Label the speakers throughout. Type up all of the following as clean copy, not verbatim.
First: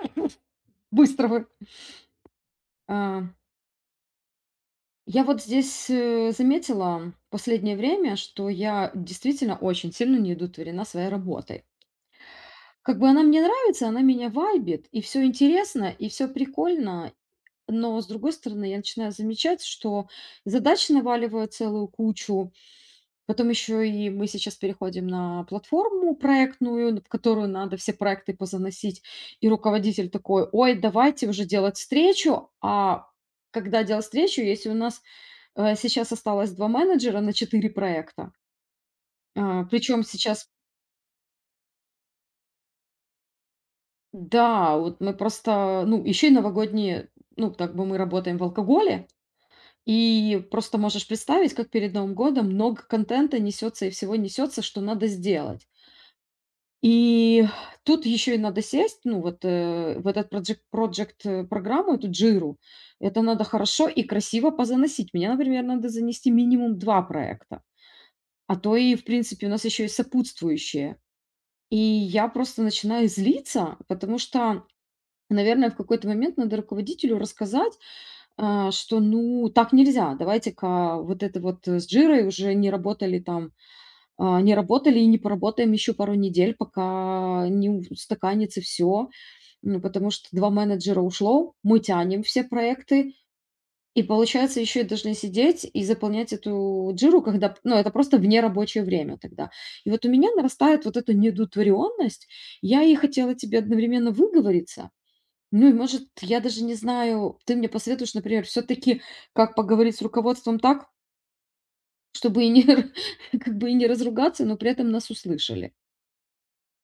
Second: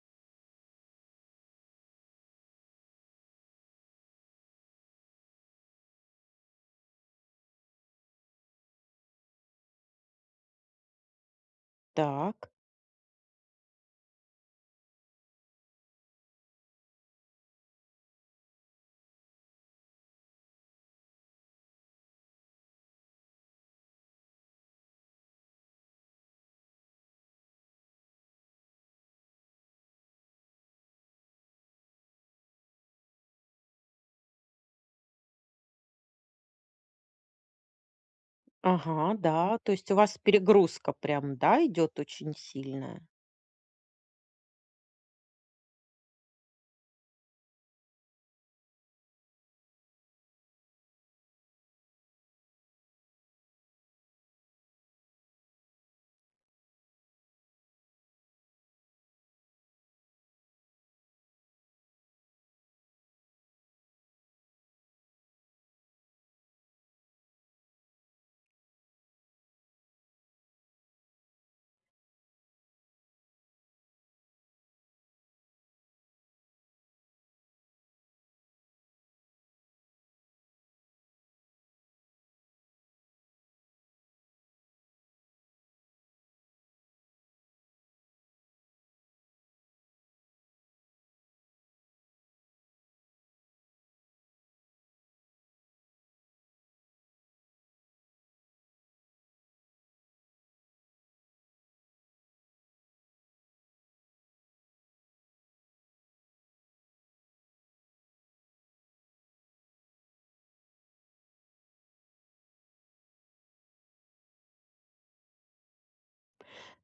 Speaker 1: Быстро вы. А, я вот здесь, заметила последнее время, что я действительно очень сильно неудовлетворена своей работой.
Speaker 2: Так.
Speaker 1: Как бы она мне нравится, она меня вайбит, и все интересно, и все прикольно. Но, с другой стороны, я начинаю замечать, что задач наваливаю целую кучу, потом еще и мы сейчас переходим на платформу проектную, в которую надо все проекты позаносить. И руководитель такой: "Ой, давайте уже делать встречу". А когда делать встречу, если у нас, сейчас осталось 2 менеджера на 4 проекта.
Speaker 2: Ага, да. То есть у
Speaker 1: Причем
Speaker 2: вас
Speaker 1: сейчас,
Speaker 2: перегрузка прям, да, идет очень сильная?
Speaker 1: да, вот мы просто, ну, еще и новогодние, ну, так бы мы работаем в алкоголе. И просто можешь представить, как перед Новым годом много контента несется и всего несется, что надо сделать. И тут еще и надо сесть, ну, вот, в этот проджект, программу, эту "Джиру". Это надо хорошо и красиво позаносить. Меня, например, надо занести минимум 2 проекта, а то и, в принципе, у нас еще и сопутствующие. И я просто начинаю злиться, потому что, наверное, в какой-то момент надо руководителю рассказать, что, ну, так нельзя. Давайте-ка вот это вот, с "Джирой" уже не работали там, не работали и не поработаем еще пару недель, пока не устаканится все, потому что 2 менеджера ушло, мы тянем все проекты, и, получается, еще и должны сидеть и заполнять эту джиру, когда, ну, это просто вне рабочее время тогда. И вот у меня нарастает вот эта неудовлетворенность. Я и хотела тебе одновременно выговориться. Ну и, может, я даже не знаю, ты мне посоветуешь, например, все таки как поговорить с руководством так, чтобы и не как бы и не разругаться, но при этом нас услышали.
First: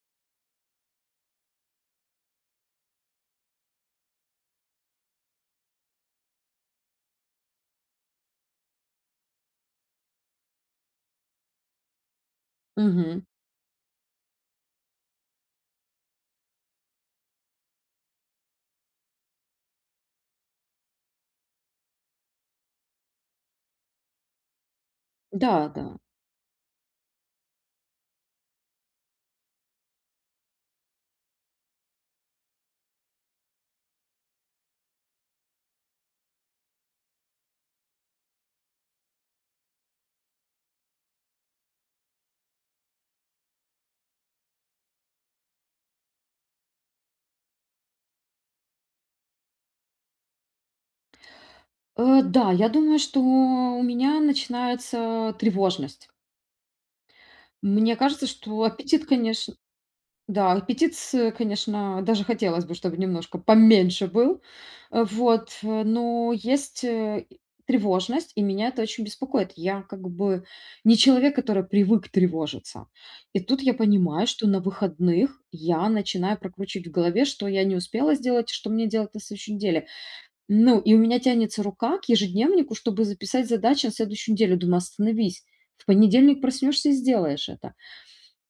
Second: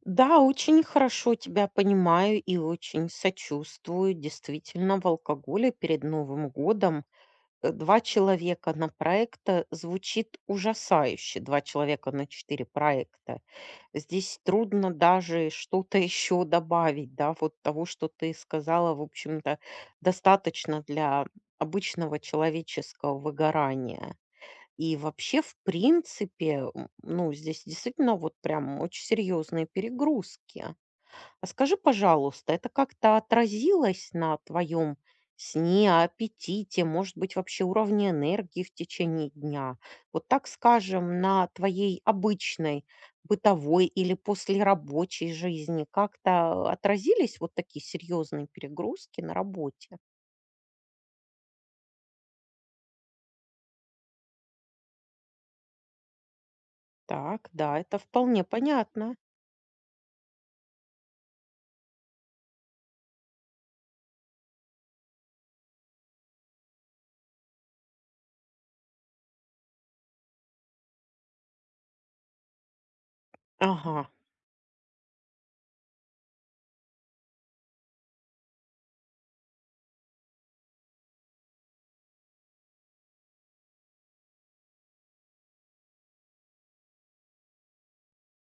Speaker 2: Да, очень хорошо тебя понимаю и очень сочувствую. Действительно, в алкоголе перед Новым годом два человека на проекта звучит ужасающе. Два человека на четыре
Speaker 1: Мгм.
Speaker 2: проекта. Здесь трудно даже что-то еще добавить, да, вот того, что ты сказала, в общем-то, достаточно для обычного человеческого выгорания. И вообще, в
Speaker 1: Да, да.
Speaker 2: принципе, ну, здесь действительно вот прям очень серьезные перегрузки. А скажи, пожалуйста, это как-то отразилось на твоем сне, аппетите, может быть, вообще уровне энергии в течение дня? Вот так скажем, на твоей обычной бытовой или послерабочей жизни как-то отразились вот такие серьезные перегрузки на работе?
Speaker 1: Да, я думаю, что у меня начинается тревожность.
Speaker 2: Так, да,
Speaker 1: Мне
Speaker 2: это
Speaker 1: кажется,
Speaker 2: вполне
Speaker 1: что аппетит,
Speaker 2: понятно.
Speaker 1: конечно, да, аппетит, с конечно, даже хотелось бы, чтобы немножко поменьше был. Но есть, и тревожность, и меня это очень беспокоит. Я как бы не человек, который привык тревожиться. И тут я
Speaker 2: Ага,
Speaker 1: понимаю, что на выходных я начинаю прокручивать в голове, что я не успела сделать и что мне делать на следующей неделе. Ну, и у меня тянется рука к ежедневнику, чтобы записать задачи на следующую неделю. Думаю, остановись. В понедельник проснешься и сделаешь это.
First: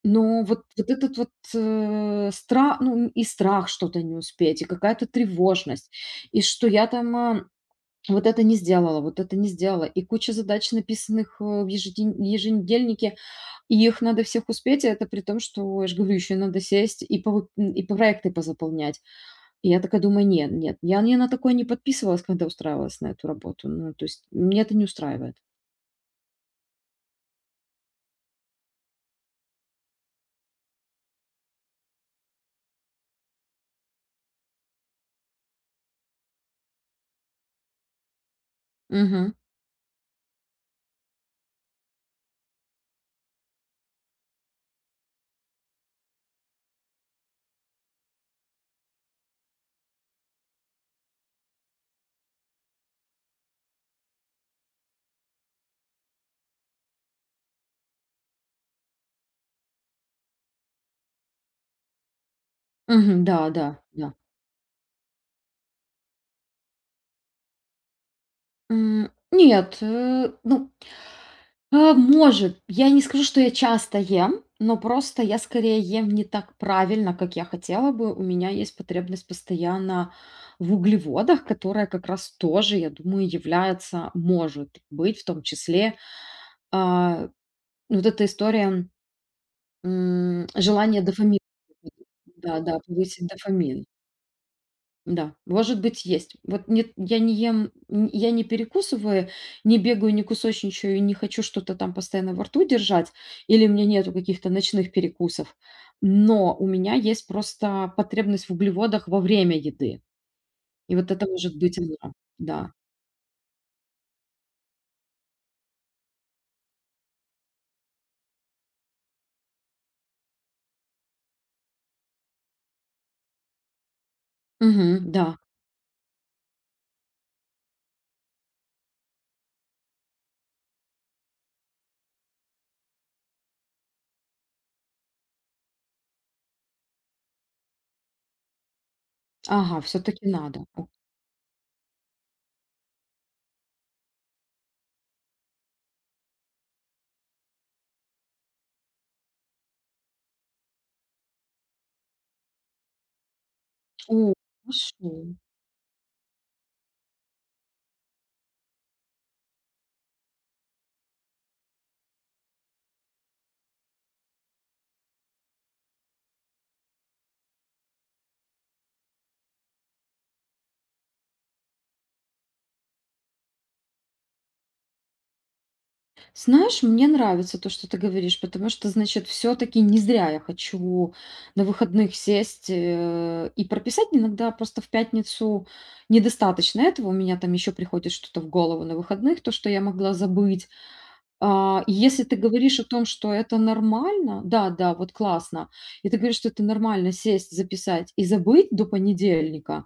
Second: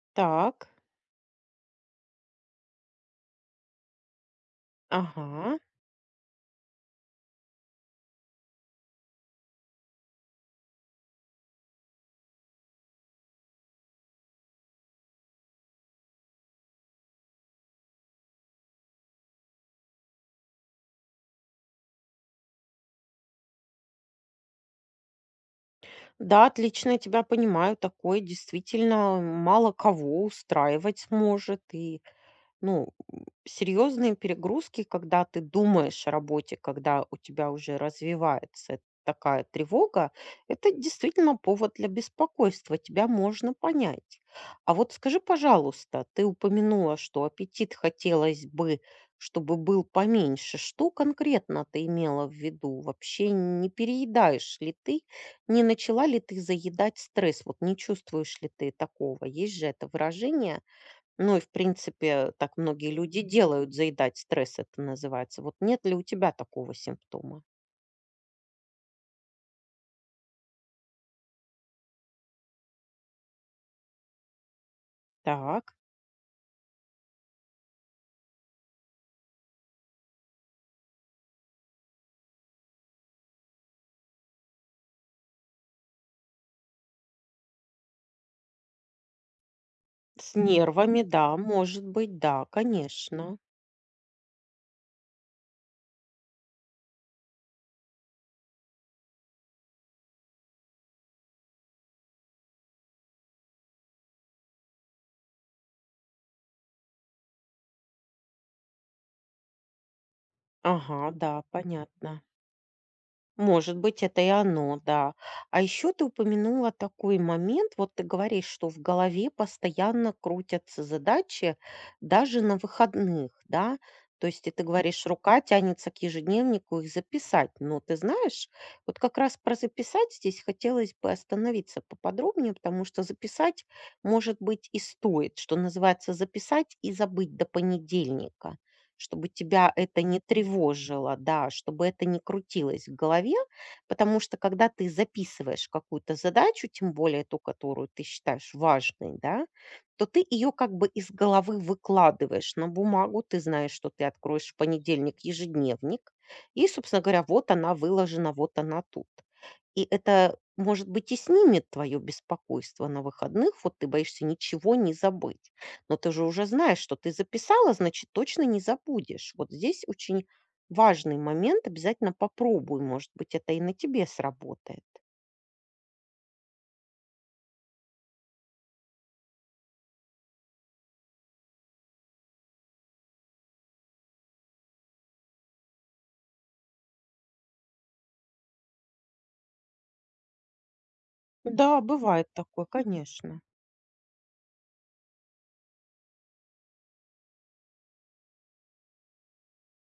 Speaker 1: Но вот,
Speaker 2: так,
Speaker 1: вот этот вот страх, ну и страх что-то не успеть, и какая-то
Speaker 2: ага.
Speaker 1: тревожность, и что я там, вот это не сделала, вот это не сделала, и куча задач, написанных в еженедельнике, и их надо всех успеть, и это при том, что, я же говорю, еще надо сесть и, и проекты позаполнять. И я такая думаю: "Нет, нет, я не на такое не подписывалась, когда устраивалась на эту работу". Ну, то есть меня это не устраивает.
Speaker 2: Да, отлично я тебя понимаю. Такое действительно мало кого устраивать может. И ну, серьезные перегрузки, когда ты думаешь о работе, когда у тебя уже развивается
Speaker 1: Мгм.
Speaker 2: такая тревога, это действительно повод для беспокойства, тебя можно понять. А вот скажи, пожалуйста, ты упомянула, что аппетит хотелось бы, чтобы был поменьше. Что конкретно ты имела в виду? Вообще не переедаешь ли ты? Не начала ли ты заедать стресс? Вот не чувствуешь ли ты такого? Есть же это выражение, ну и, в принципе, так многие люди
Speaker 1: Мгм. Да, да,
Speaker 2: делают,
Speaker 1: да.
Speaker 2: заедать стресс это называется. Вот нет ли у тебя такого симптома?
Speaker 1: Нет, ну, может, я не скажу, что я часто ем, но просто я
Speaker 2: Так,
Speaker 1: скорее ем не так правильно, как я хотела бы. У меня есть потребность постоянно в углеводах, которая как раз тоже, я думаю, является, может быть, в том числе, а, вот эта история.
Speaker 2: с
Speaker 1: Желание
Speaker 2: нервами, да,
Speaker 1: дофамин.
Speaker 2: может быть, да,
Speaker 1: Да, да, повысить
Speaker 2: конечно.
Speaker 1: дофамин. Да, может быть, есть. Вот нет, я не ем, я не перекусываю, не бегаю, не кусочничаю, не хочу что-то там постоянно во рту держать, или у меня нету каких-то ночных перекусов. Но у меня есть просто потребность в углеводах во время еды. И
Speaker 2: Ага,
Speaker 1: вот это
Speaker 2: да,
Speaker 1: может быть оно.
Speaker 2: понятно.
Speaker 1: Да.
Speaker 2: Может быть, это и оно, да. А еще ты упомянула такой момент, вот ты говоришь, что в голове постоянно крутятся задачи даже на выходных, да? То есть, и ты говоришь,
Speaker 1: Мгм, да.
Speaker 2: рука тянется к ежедневнику их записать. Но ты знаешь, вот как раз про записать здесь хотелось бы остановиться поподробнее, потому что записать, может быть, и стоит, что называется, записать и забыть до понедельника, чтобы тебя
Speaker 1: Ага,
Speaker 2: это не
Speaker 1: все-таки надо. О,
Speaker 2: тревожило, да, чтобы это не крутилось в голове, потому что когда ты записываешь какую-то задачу, тем более ту, которую ты считаешь важной, да, то ты ее как бы из головы выкладываешь на бумагу, ты знаешь, что ты
Speaker 1: о,
Speaker 2: откроешь в понедельник
Speaker 1: хорошо.
Speaker 2: ежедневник, и, собственно говоря, вот она выложена, вот она тут. И это, может быть, и снимет твое беспокойство на выходных, вот ты боишься ничего не забыть. Но ты же уже знаешь, что ты записала, значит, точно не забудешь. Вот здесь очень важный момент. Обязательно попробуй. Может быть, это и на тебе сработает.
Speaker 1: Знаешь, мне нравится то, что ты говоришь, потому что, значит, все-таки не зря я хочу на выходных сесть, и прописать, иногда просто в пятницу недостаточно этого. У меня там еще приходит что-то в голову на выходных, то, что я могла забыть.
Speaker 2: Да,
Speaker 1: И если
Speaker 2: бывает
Speaker 1: ты
Speaker 2: такое,
Speaker 1: говоришь о том, что
Speaker 2: конечно.
Speaker 1: это нормально, да, да, вот классно, и ты говоришь, что это нормально сесть, записать и забыть до понедельника,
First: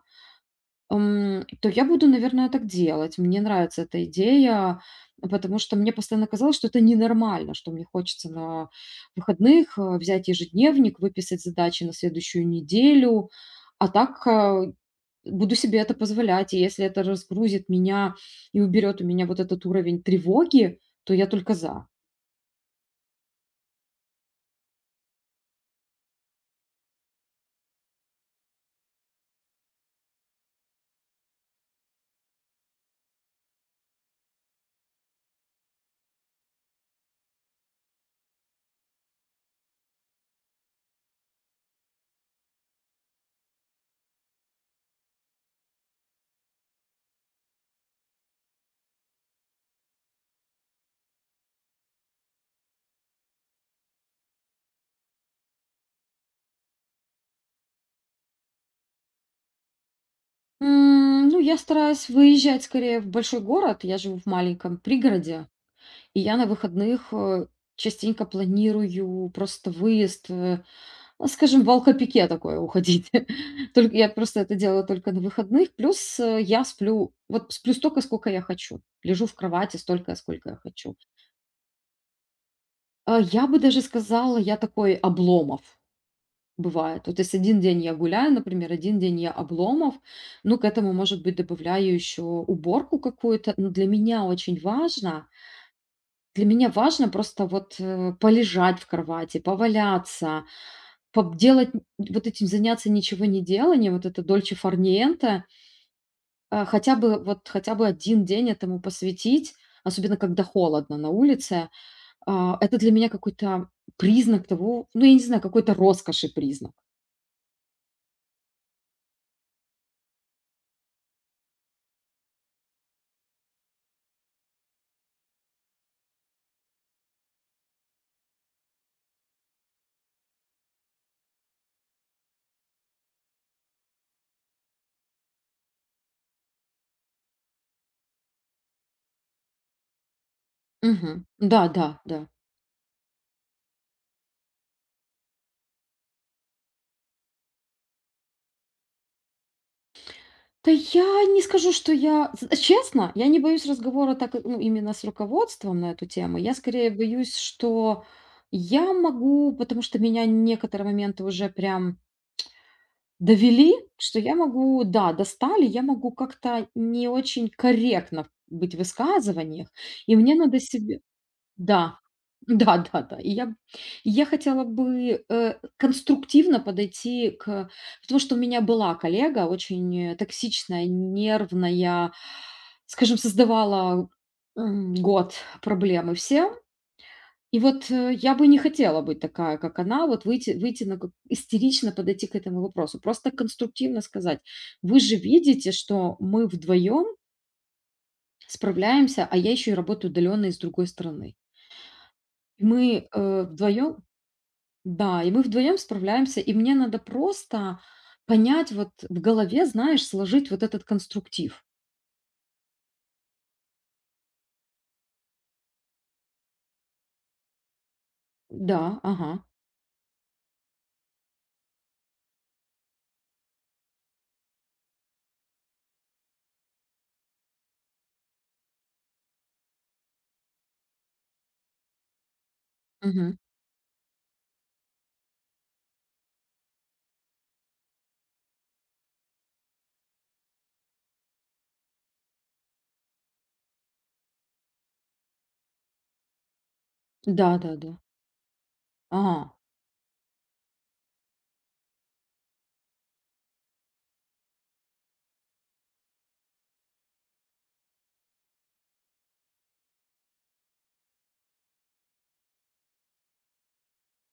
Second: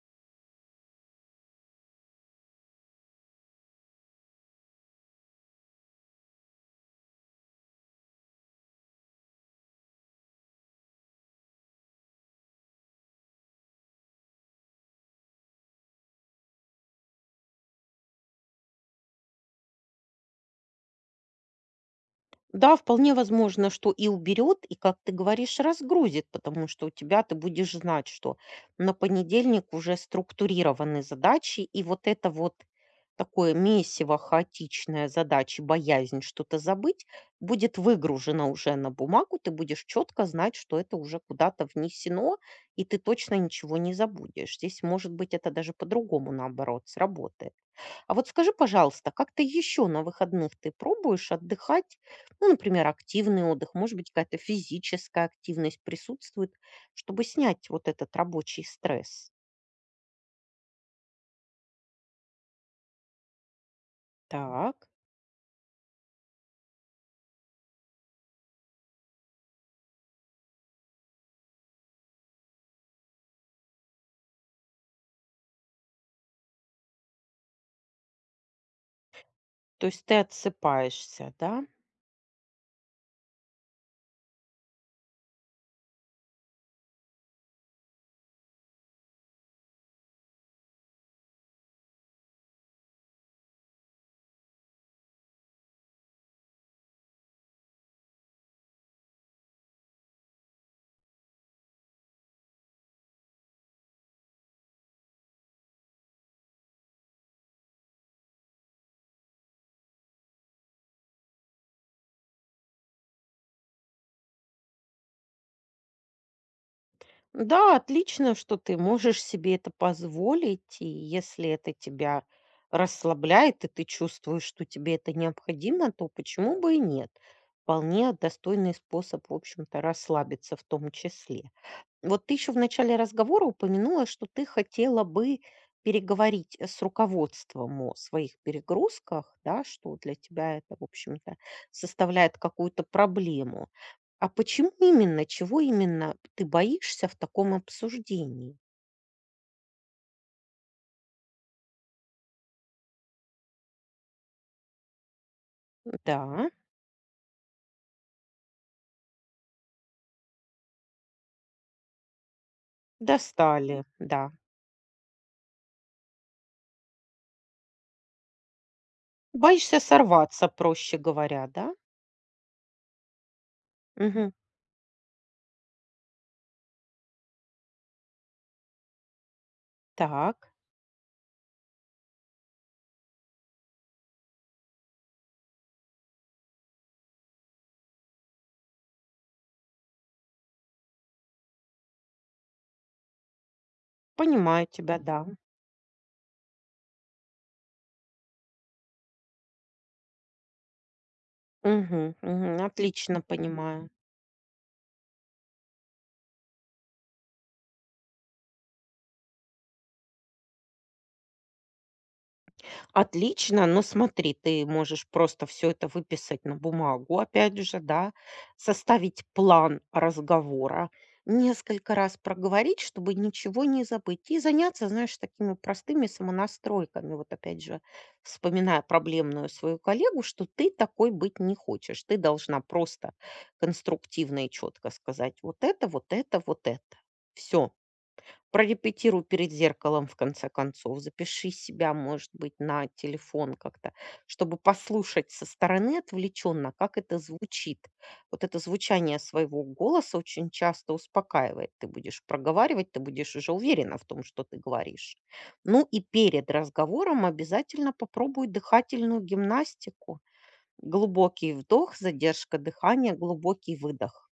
Speaker 1: То я буду, наверное, так делать. Мне нравится эта идея, потому что мне постоянно казалось, что это ненормально, что мне хочется на выходных взять ежедневник, выписать задачи на следующую неделю, а так, буду себе это позволять. И если это разгрузит меня и уберет у меня вот этот уровень тревоги, то я только за.
Speaker 2: Да, вполне возможно, что и уберет, и, как ты говоришь, разгрузит, потому что у тебя ты будешь знать, что на понедельник уже структурированы задачи, и вот это вот такое месиво хаотичная задача, боязнь что-то забыть, будет выгружено уже на бумагу, ты будешь четко знать, что это уже куда-то внесено, и ты точно ничего не забудешь. Здесь, может быть, это даже по-другому, наоборот, сработает. А вот скажи, пожалуйста, как ты еще на выходных ты пробуешь отдыхать? Ну, например, активный отдых, может быть, какая-то физическая активность присутствует, чтобы снять вот этот рабочий стресс.
Speaker 1: Ну, я стараюсь выезжать скорее в большой город. Я живу в маленьком
Speaker 2: Так,
Speaker 1: пригороде, и я на выходных, частенько планирую просто выезд, ну, скажем, в алкопике такое уходить. Только я просто это делаю только на выходных. Плюс, я сплю, вот сплю столько, сколько я хочу. Лежу в кровати
Speaker 2: то есть
Speaker 1: столько,
Speaker 2: ты
Speaker 1: сколько я хочу.
Speaker 2: отсыпаешься, да?
Speaker 1: Я бы даже сказала, я такой Обломов, бывает. Вот если один день я гуляю, например, один день я Обломов, ну, к этому, может быть, добавляю еще уборку какую-то. Но для меня очень важно, для меня важно просто вот, полежать в кровати, поваляться, делать, вот этим заняться, ничего не деланием, вот это дольче фар ниенте. Хотя бы вот, хотя бы один день этому посвятить, особенно когда холодно на улице. Это для меня какой-то признак того, ну, я не знаю, какой-то роскоши признак.
Speaker 2: Да, отлично, что ты можешь себе это позволить, и если это тебя расслабляет, и ты чувствуешь, что тебе это необходимо, то почему бы и нет? Вполне достойный способ, в общем-то, расслабиться в том числе. Вот ты еще в начале разговора упомянула, что ты хотела бы переговорить с руководством о своих перегрузках, да, что для тебя это, в
Speaker 1: Мгм.
Speaker 2: общем-то,
Speaker 1: Да, да, да.
Speaker 2: составляет какую-то проблему. А почему именно, чего именно ты боишься в таком обсуждении?
Speaker 1: Да я не скажу, что я з честно, я не боюсь разговора так, ну, именно с руководством на эту тему.
Speaker 2: Да,
Speaker 1: Я скорее боюсь, что я могу, потому что меня некоторые моменты уже прям довели,
Speaker 2: достали,
Speaker 1: что
Speaker 2: да.
Speaker 1: я могу, да, достали, я могу как-то не очень корректно быть в высказываниях,
Speaker 2: Боишься
Speaker 1: и мне
Speaker 2: сорваться,
Speaker 1: надо
Speaker 2: проще
Speaker 1: себе,
Speaker 2: говоря, да?
Speaker 1: да, да-да-да. И я
Speaker 2: Мгм.
Speaker 1: хотела бы, конструктивно подойти к, потому что у меня была коллега очень,
Speaker 2: Так,
Speaker 1: токсичная, нервная, скажем, создавала, год проблемы всем. И вот, я бы не хотела быть такая, как она, вот выйти на, как истерично подойти к этому вопросу. Просто конструктивно сказать:
Speaker 2: понимаю
Speaker 1: "Вы
Speaker 2: тебя,
Speaker 1: же
Speaker 2: да.
Speaker 1: видите, что мы вдвоем справляемся, а я еще и работаю удаленно из другой страны.
Speaker 2: Мгм, мгм,
Speaker 1: Мы,
Speaker 2: отлично понимаю.
Speaker 1: вдвоем". Да, и мы вдвоем справляемся, и мне надо просто понять, вот в голове, знаешь, сложить вот этот конструктив.
Speaker 2: Отлично, но смотри, ты можешь просто все это выписать на бумагу, опять же, да,
Speaker 1: Да,
Speaker 2: составить
Speaker 1: ага,
Speaker 2: план разговора, несколько раз проговорить, чтобы ничего не забыть, и заняться, знаешь, такими простыми самонастройками. Вот опять же, вспоминая проблемную свою коллегу, что ты такой быть не хочешь. Ты должна просто
Speaker 1: мгм.
Speaker 2: конструктивно и четко сказать вот это, вот это, вот это. Все. Прорепетируй перед зеркалом, в конце концов. Запиши себя, может быть, на телефон как-то, чтобы послушать со стороны отвлеченно, как это
Speaker 1: Да, да,
Speaker 2: звучит.
Speaker 1: да.
Speaker 2: Вот это звучание
Speaker 1: Ага.
Speaker 2: своего голоса очень часто успокаивает. Ты будешь проговаривать, ты будешь уже уверена в том, что ты говоришь. Ну и перед разговором обязательно попробуй дыхательную гимнастику. Глубокий вдох, задержка дыхания, глубокий выдох.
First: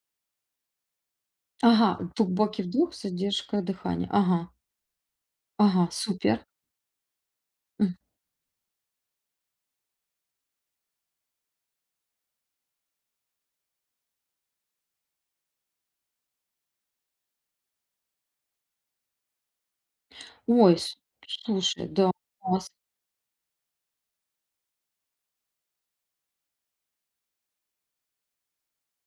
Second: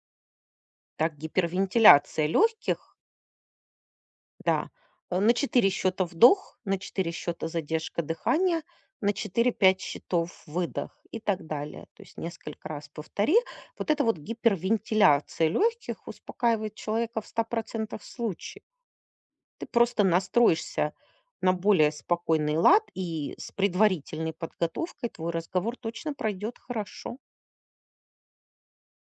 Speaker 2: Так,
Speaker 1: Ага,
Speaker 2: гипервентиляция
Speaker 1: глубокий вдох,
Speaker 2: легких,
Speaker 1: задержка дыхания. Ага,
Speaker 2: да. На четыре
Speaker 1: ага,
Speaker 2: счета
Speaker 1: супер.
Speaker 2: вдох, на 4 счета
Speaker 1: М.
Speaker 2: задержка дыхания, на четыре-пять счетов выдох и так далее. То есть несколько раз повтори. Вот эта вот гипервентиляция легких успокаивает человека в 100% случаев. Ты просто
Speaker 1: Ой,
Speaker 2: настроишься на
Speaker 1: слушай,
Speaker 2: более
Speaker 1: да,
Speaker 2: спокойный
Speaker 1: класс.
Speaker 2: лад, и с предварительной подготовкой твой разговор точно пройдет хорошо.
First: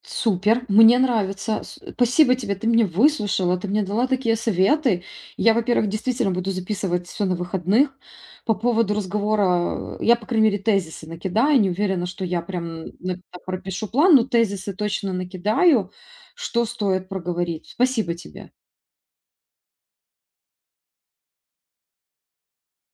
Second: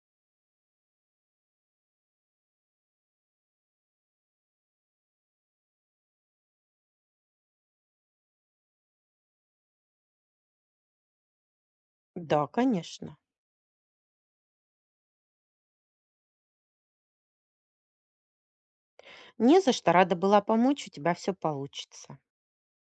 Speaker 1: Супер, мне нравится. Спасибо тебе, ты меня выслушала, ты мне дала такие советы. Я, во-первых, действительно буду записывать все на выходных. По поводу разговора, я, по крайней мере, тезисы накидаю. Не уверена, что я
Speaker 2: Да,
Speaker 1: прям
Speaker 2: конечно.
Speaker 1: пропишу план, но тезисы точно накидаю, что стоит проговорить. Спасибо тебе.
Speaker 2: Не за что. Рада была помочь. У тебя все получится.